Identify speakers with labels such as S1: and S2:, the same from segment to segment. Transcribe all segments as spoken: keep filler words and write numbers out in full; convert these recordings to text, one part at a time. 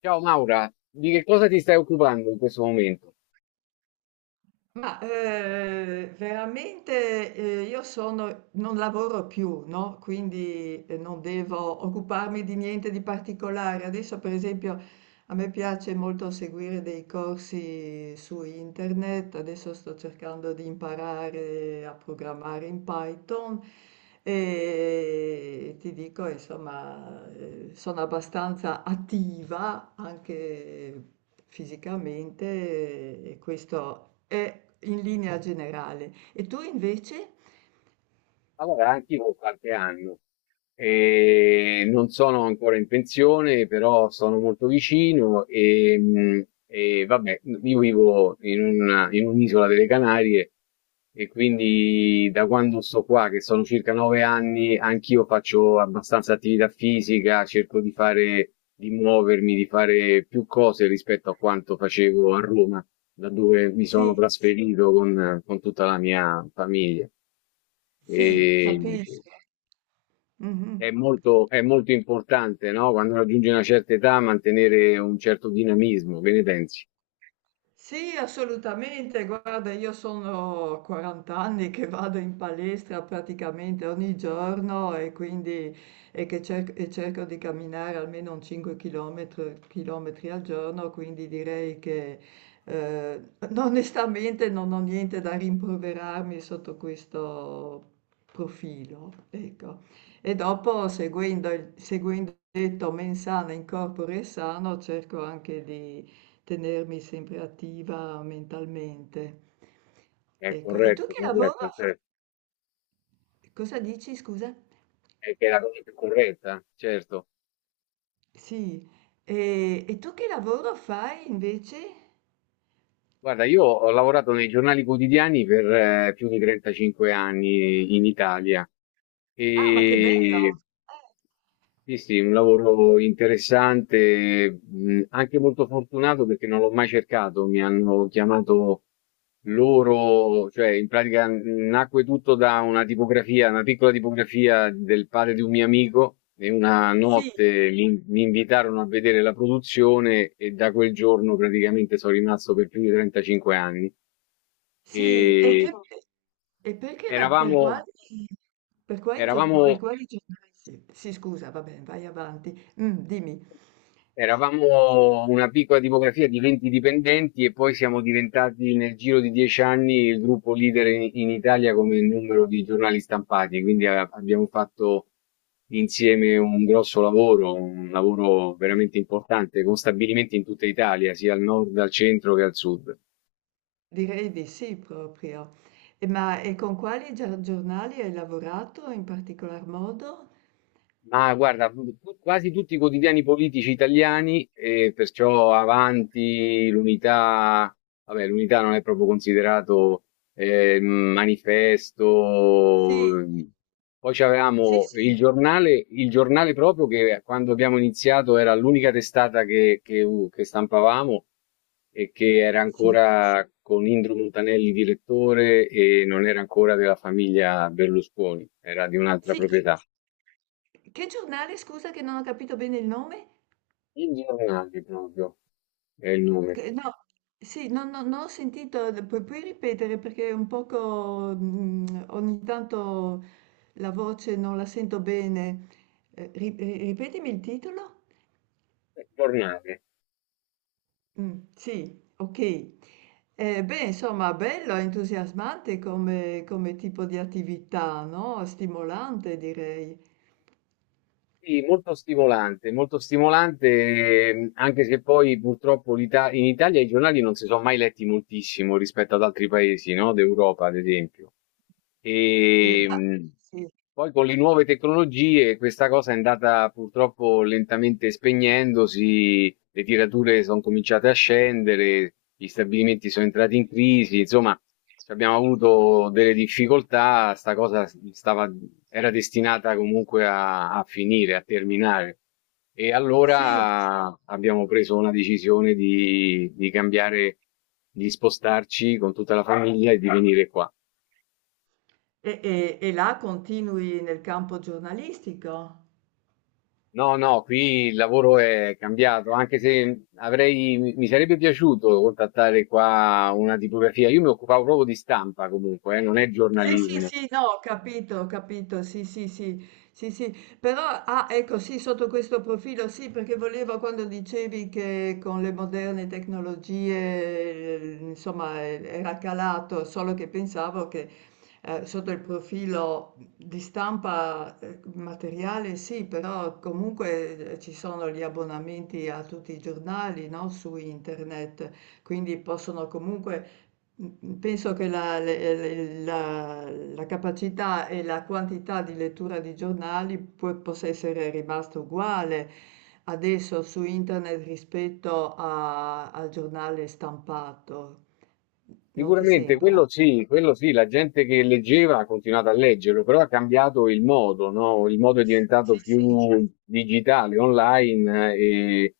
S1: Ciao Maura, di che cosa ti stai occupando in questo momento?
S2: Ma eh, veramente eh, io sono, non lavoro più, no? Quindi eh, non devo occuparmi di niente di particolare. Adesso, per esempio, a me piace molto seguire dei corsi su internet, adesso sto cercando di imparare a programmare in Python e ti dico, insomma, eh, sono abbastanza attiva anche fisicamente e questo è in linea generale. E tu invece?
S1: Allora, anch'io ho qualche anno e non sono ancora in pensione, però sono molto vicino e, mh, e vabbè, io vivo in una- in un'isola delle Canarie e quindi da quando sto qua, che sono circa nove anni, anch'io faccio abbastanza attività fisica, cerco di fare, di muovermi, di fare più cose rispetto a quanto facevo a Roma, da dove mi sono
S2: Sì,
S1: trasferito con, con tutta la mia famiglia. E
S2: sì, capisco.
S1: è
S2: Mhm.
S1: molto, è molto importante, no? Quando raggiungi una certa età, mantenere un certo dinamismo, che ne pensi?
S2: Sì, assolutamente. Guarda, io sono quaranta anni che vado in palestra praticamente ogni giorno e quindi e che cer- e cerco di camminare almeno un cinque chilometri chilometri al giorno, quindi direi che eh, onestamente non ho niente da rimproverarmi sotto questo profilo. Ecco. E dopo, seguendo il, seguendo il detto mens sana in corpore sano, cerco anche di tenermi sempre attiva mentalmente.
S1: È
S2: Ecco, e tu
S1: corretto,
S2: che lavoro
S1: corretto, certo.
S2: cosa dici, scusa?
S1: È che è la cosa più corretta, certo.
S2: Sì, e, e tu che lavoro fai invece?
S1: Guarda, io ho lavorato nei giornali quotidiani per eh, più di trentacinque anni in Italia
S2: Ah, ma che
S1: e.
S2: bello! Eh,
S1: Sì, sì, un lavoro interessante, mh, anche molto fortunato perché non l'ho mai cercato, mi hanno chiamato loro, cioè in pratica mh, nacque tutto da una tipografia, una piccola tipografia del padre di un mio amico e una
S2: sì,
S1: notte mi, mi invitarono a vedere la produzione e da quel giorno praticamente sono rimasto per più di trentacinque anni.
S2: sì, e,
S1: E
S2: che, e perché la, per
S1: eravamo,
S2: quali, per quali, gior-
S1: eravamo
S2: per quali giornali siete? Sì, scusa, va bene, vai avanti. Mm, dimmi.
S1: Eravamo una piccola tipografia di venti dipendenti e poi siamo diventati nel giro di dieci anni il gruppo leader in, in Italia come numero di giornali stampati, quindi a- abbiamo fatto insieme un grosso lavoro, un lavoro
S2: Eh,
S1: veramente importante con stabilimenti in tutta Italia, sia al nord, al centro che al sud.
S2: direi di sì proprio. E ma e con quali gia- giornali hai lavorato in particolar modo?
S1: Ma guarda, tu- tu- quasi tutti i quotidiani politici italiani, e perciò Avanti, l'Unità, vabbè, l'Unità non è proprio considerato eh, manifesto.
S2: Sì,
S1: Poi
S2: sì,
S1: c'avevamo il
S2: sì,
S1: giornale, il giornale proprio che quando abbiamo iniziato era l'unica testata che, che u- che stampavamo e che era
S2: sì.
S1: ancora con Indro Montanelli direttore e non era ancora della famiglia Berlusconi, era di un'altra
S2: Sì, che
S1: proprietà.
S2: che giornale, scusa, che non ho capito bene il nome?
S1: Il giornale proprio è il nome.
S2: Che no, sì, non non- non ho sentito, pu- puoi ripetere perché un poco mm, ogni tanto la voce non la sento bene. Eh, ri- ri- ripetimi il titolo?
S1: Eh, giornale.
S2: Mm, sì, ok. Eh, beh, insomma, bello, entusiasmante come, come tipo di attività, no? Stimolante, direi.
S1: Sì, molto stimolante, molto stimolante, ehm, anche se poi purtroppo l'Ita- in Italia i giornali non si sono mai letti moltissimo rispetto ad altri paesi, no? D'Europa, ad esempio.
S2: Eh,
S1: E
S2: ma-
S1: mh,
S2: sì.
S1: poi con le nuove tecnologie questa cosa è andata purtroppo lentamente spegnendosi, le tirature sono cominciate a scendere, gli stabilimenti sono entrati in crisi, insomma, cioè, abbiamo avuto delle difficoltà, sta cosa stava, era destinata comunque a, a finire, a terminare. E
S2: Sì,
S1: allora abbiamo preso una decisione di, di cambiare, di spostarci con tutta la famiglia e di venire qua.
S2: e e e là continui nel campo giornalistico?
S1: No, no, qui il lavoro è cambiato, anche se avrei, mi mi sarebbe piaciuto contattare qua una tipografia. Io mi occupavo proprio di stampa comunque, eh, non è
S2: Sì, sì,
S1: giornalismo.
S2: sì, no, ho capito, ho capito, sì, sì, sì, sì, sì, però, ah, ecco, sì, sotto questo profilo, sì, perché volevo quando dicevi che con le moderne tecnologie, eh, insomma, eh, era calato, solo che pensavo che eh, sotto il profilo di stampa eh, materiale, sì, però comunque eh, ci sono gli abbonamenti a tutti i giornali, no, su internet, quindi possono comunque mh-mh, penso che la le le la la capacità e la quantità di lettura di giornali può possa essere rimasta uguale adesso su internet rispetto a al giornale stampato. N non ti
S1: Sicuramente
S2: sembra?
S1: quello sì, quello sì, la gente che leggeva ha continuato a leggerlo, però ha cambiato il modo, no? Il modo è
S2: Sì,
S1: diventato
S2: sì.
S1: più digitale, online eh, e,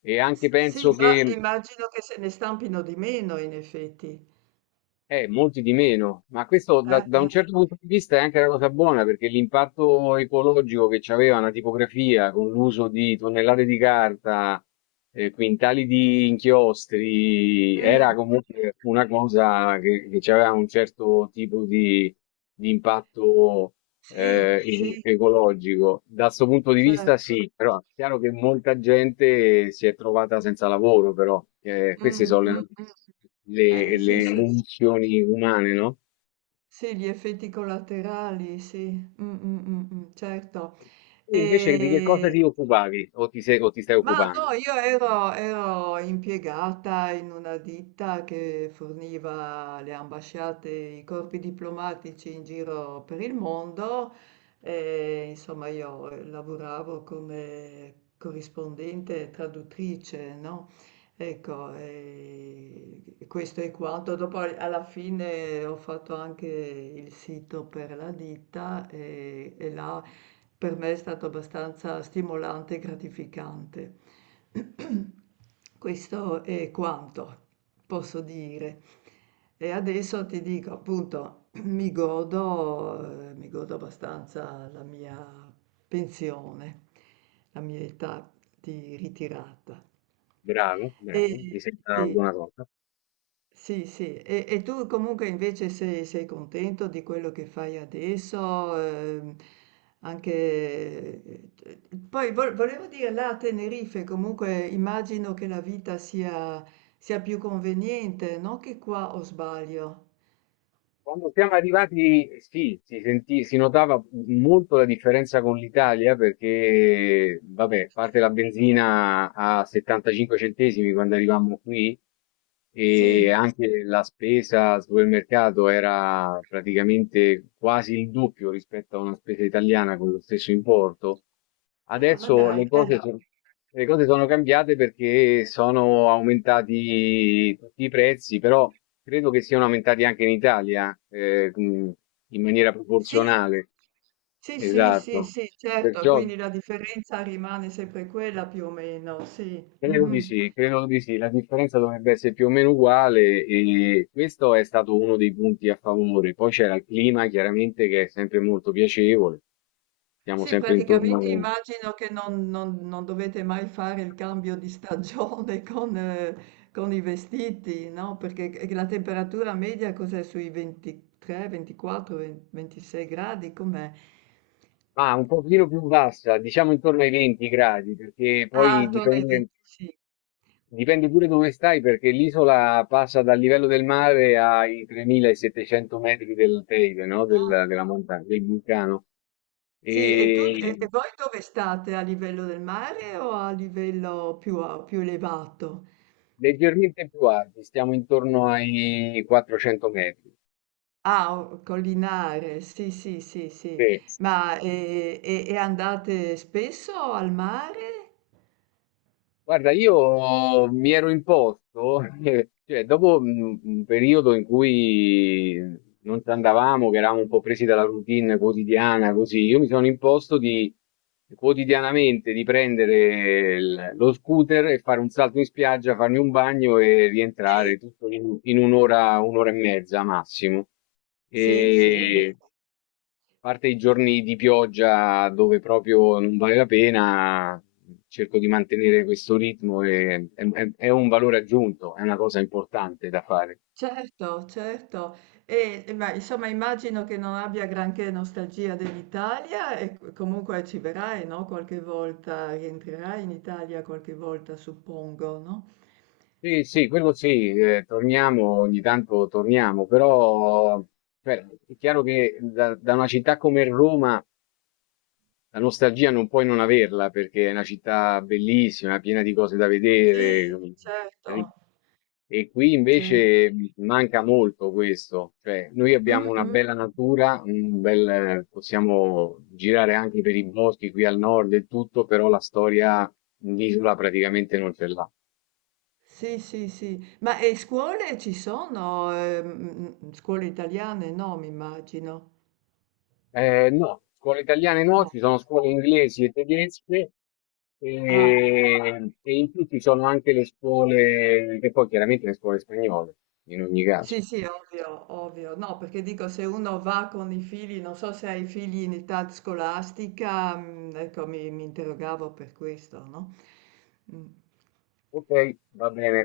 S1: e anche
S2: S sì,
S1: penso
S2: ma
S1: che.
S2: immagino che se ne stampino di meno in effetti.
S1: Eh, molti di meno, ma questo da,
S2: Eh,
S1: da un
S2: eh.
S1: certo punto di vista è anche una cosa buona perché l'impatto ecologico che c'aveva una tipografia con l'uso di tonnellate di carta, eh, quintali di inchiostri,
S2: Mh,
S1: era comunque una cosa che, che c'aveva un certo tipo di, di impatto
S2: sì,
S1: eh, e-
S2: sì,
S1: ecologico. Da questo punto di vista,
S2: certo.
S1: sì, però è chiaro che molta gente si è trovata senza lavoro, però eh, queste
S2: Mh,
S1: sono le,
S2: mh, mh.
S1: le,
S2: Eh,
S1: le
S2: sì, s
S1: condizioni umane, no?
S2: sì, gli effetti collaterali, sì. Mh, mh, mh, mh, certo.
S1: Tu invece di che cosa
S2: E
S1: ti occupavi o ti, sei, o ti stai
S2: ma
S1: occupando?
S2: no, io ero, ero impiegata in una ditta che forniva alle ambasciate i corpi diplomatici in giro per il mondo e insomma io lavoravo come corrispondente e traduttrice, no? Ecco, e questo è quanto. Dopo alla fine ho fatto anche il sito per la ditta e e là per me è stato abbastanza stimolante e gratificante. Questo è quanto posso dire. E adesso ti dico, appunto, mi godo, eh, mi godo abbastanza la mia pensione, la mia età di ritirata.
S1: Bravo,
S2: E
S1: bravo, mi sembra una
S2: sì,
S1: buona cosa.
S2: sì, sì. E e tu comunque invece sei sei contento di quello che fai adesso? Ehm, anche... eh, Poi vo- volevo dire, là a Tenerife comunque immagino che la vita sia, sia più conveniente, non che qua, o sbaglio.
S1: Quando siamo arrivati, sì, si sentì, si notava molto la differenza con l'Italia perché, vabbè, a parte la benzina a settantacinque centesimi quando arrivammo qui e
S2: Sì.
S1: anche la spesa al supermercato era praticamente quasi il doppio rispetto a una spesa italiana con lo stesso importo.
S2: Ah, ma
S1: Adesso
S2: dai.
S1: le
S2: Eh.
S1: cose, so- le cose sono cambiate perché sono aumentati tutti i prezzi, però credo che siano aumentati anche in Italia, eh, mh, in maniera
S2: Sì.
S1: proporzionale.
S2: Sì, sì, sì,
S1: Esatto.
S2: sì, certo,
S1: Perciò
S2: quindi la differenza rimane sempre quella più o meno, sì.
S1: credo di
S2: Mhm.
S1: sì, credo di sì. La differenza dovrebbe essere più o meno uguale e questo è stato uno dei punti a favore. Poi c'era il clima, chiaramente, che è sempre molto piacevole. Siamo
S2: Sì,
S1: sempre
S2: praticamente
S1: intorno.
S2: immagino che non, non- non dovete mai fare il cambio di stagione con, eh, con i vestiti, no? Perché c- la temperatura media cos'è, sui ventitré, ventiquattro, venti, ventisei gradi? Com'è?
S1: Ma un pochino più bassa, diciamo intorno ai venti gradi, perché
S2: Ah,
S1: poi
S2: attorno ai
S1: dipende,
S2: venticinque.
S1: dipende pure dove stai, perché l'isola passa dal livello del mare ai tremilasettecento metri dell'alteide, no?
S2: Ah,
S1: Del- della montagna, del vulcano.
S2: sì, e tu, e
S1: E
S2: e voi dove state? A livello del mare o a livello più, a- più elevato?
S1: leggermente più alti, stiamo intorno ai quattrocento metri.
S2: Ah, o collinare, sì, sì, sì, sì.
S1: Sì.
S2: Ma e, e- e andate spesso al mare?
S1: Guarda, io mi ero imposto, eh, cioè dopo un un periodo in cui non ci andavamo, che eravamo un po' presi dalla routine quotidiana, così, io mi sono imposto di quotidianamente di prendere il- lo scooter e fare un salto in spiaggia, farmi un bagno e
S2: Sì,
S1: rientrare tutto in, in un'ora, un'ora e mezza massimo.
S2: sì, sì, beh,
S1: Parte i giorni di pioggia dove proprio non vale la pena, cerco di mantenere questo ritmo e è, è- è un valore aggiunto, è una cosa importante da fare.
S2: certo, certo. E, e ma insomma immagino che non abbia granché nostalgia dell'Italia e co- comunque ci verrai, no? Qualche volta, rientrerai in Italia qualche volta, suppongo, no?
S1: Sì, sì, quello sì, eh, torniamo, ogni tanto torniamo, però cioè, è chiaro che da, da una città come Roma. La nostalgia non puoi non averla perché è una città bellissima, piena di cose da
S2: Sì,
S1: vedere. ri-
S2: certo,
S1: E qui
S2: certo.
S1: invece manca molto questo, cioè noi abbiamo
S2: Mm,
S1: una
S2: mm.
S1: bella natura, un bel- possiamo girare anche per i boschi qui al nord e tutto, però la storia in isola praticamente non ce l'ha.
S2: Sì, sì, sì. Ma e scuole ci sono? Ehm, mhmm, scuole italiane? No, mi immagino.
S1: Ehm, no, scuole italiane no,
S2: No.
S1: ci sono scuole inglesi e tedesche,
S2: Ah.
S1: ehm, e in più ci sono anche le scuole e poi chiaramente le scuole spagnole, in ogni caso.
S2: Sì, sì, ovvio, ovvio. No, perché dico se uno va con i figli, non so se hai figli in età scolastica, mhmm, ecco mi, mi interrogavo per questo, no? Mm.
S1: Okay, va bene.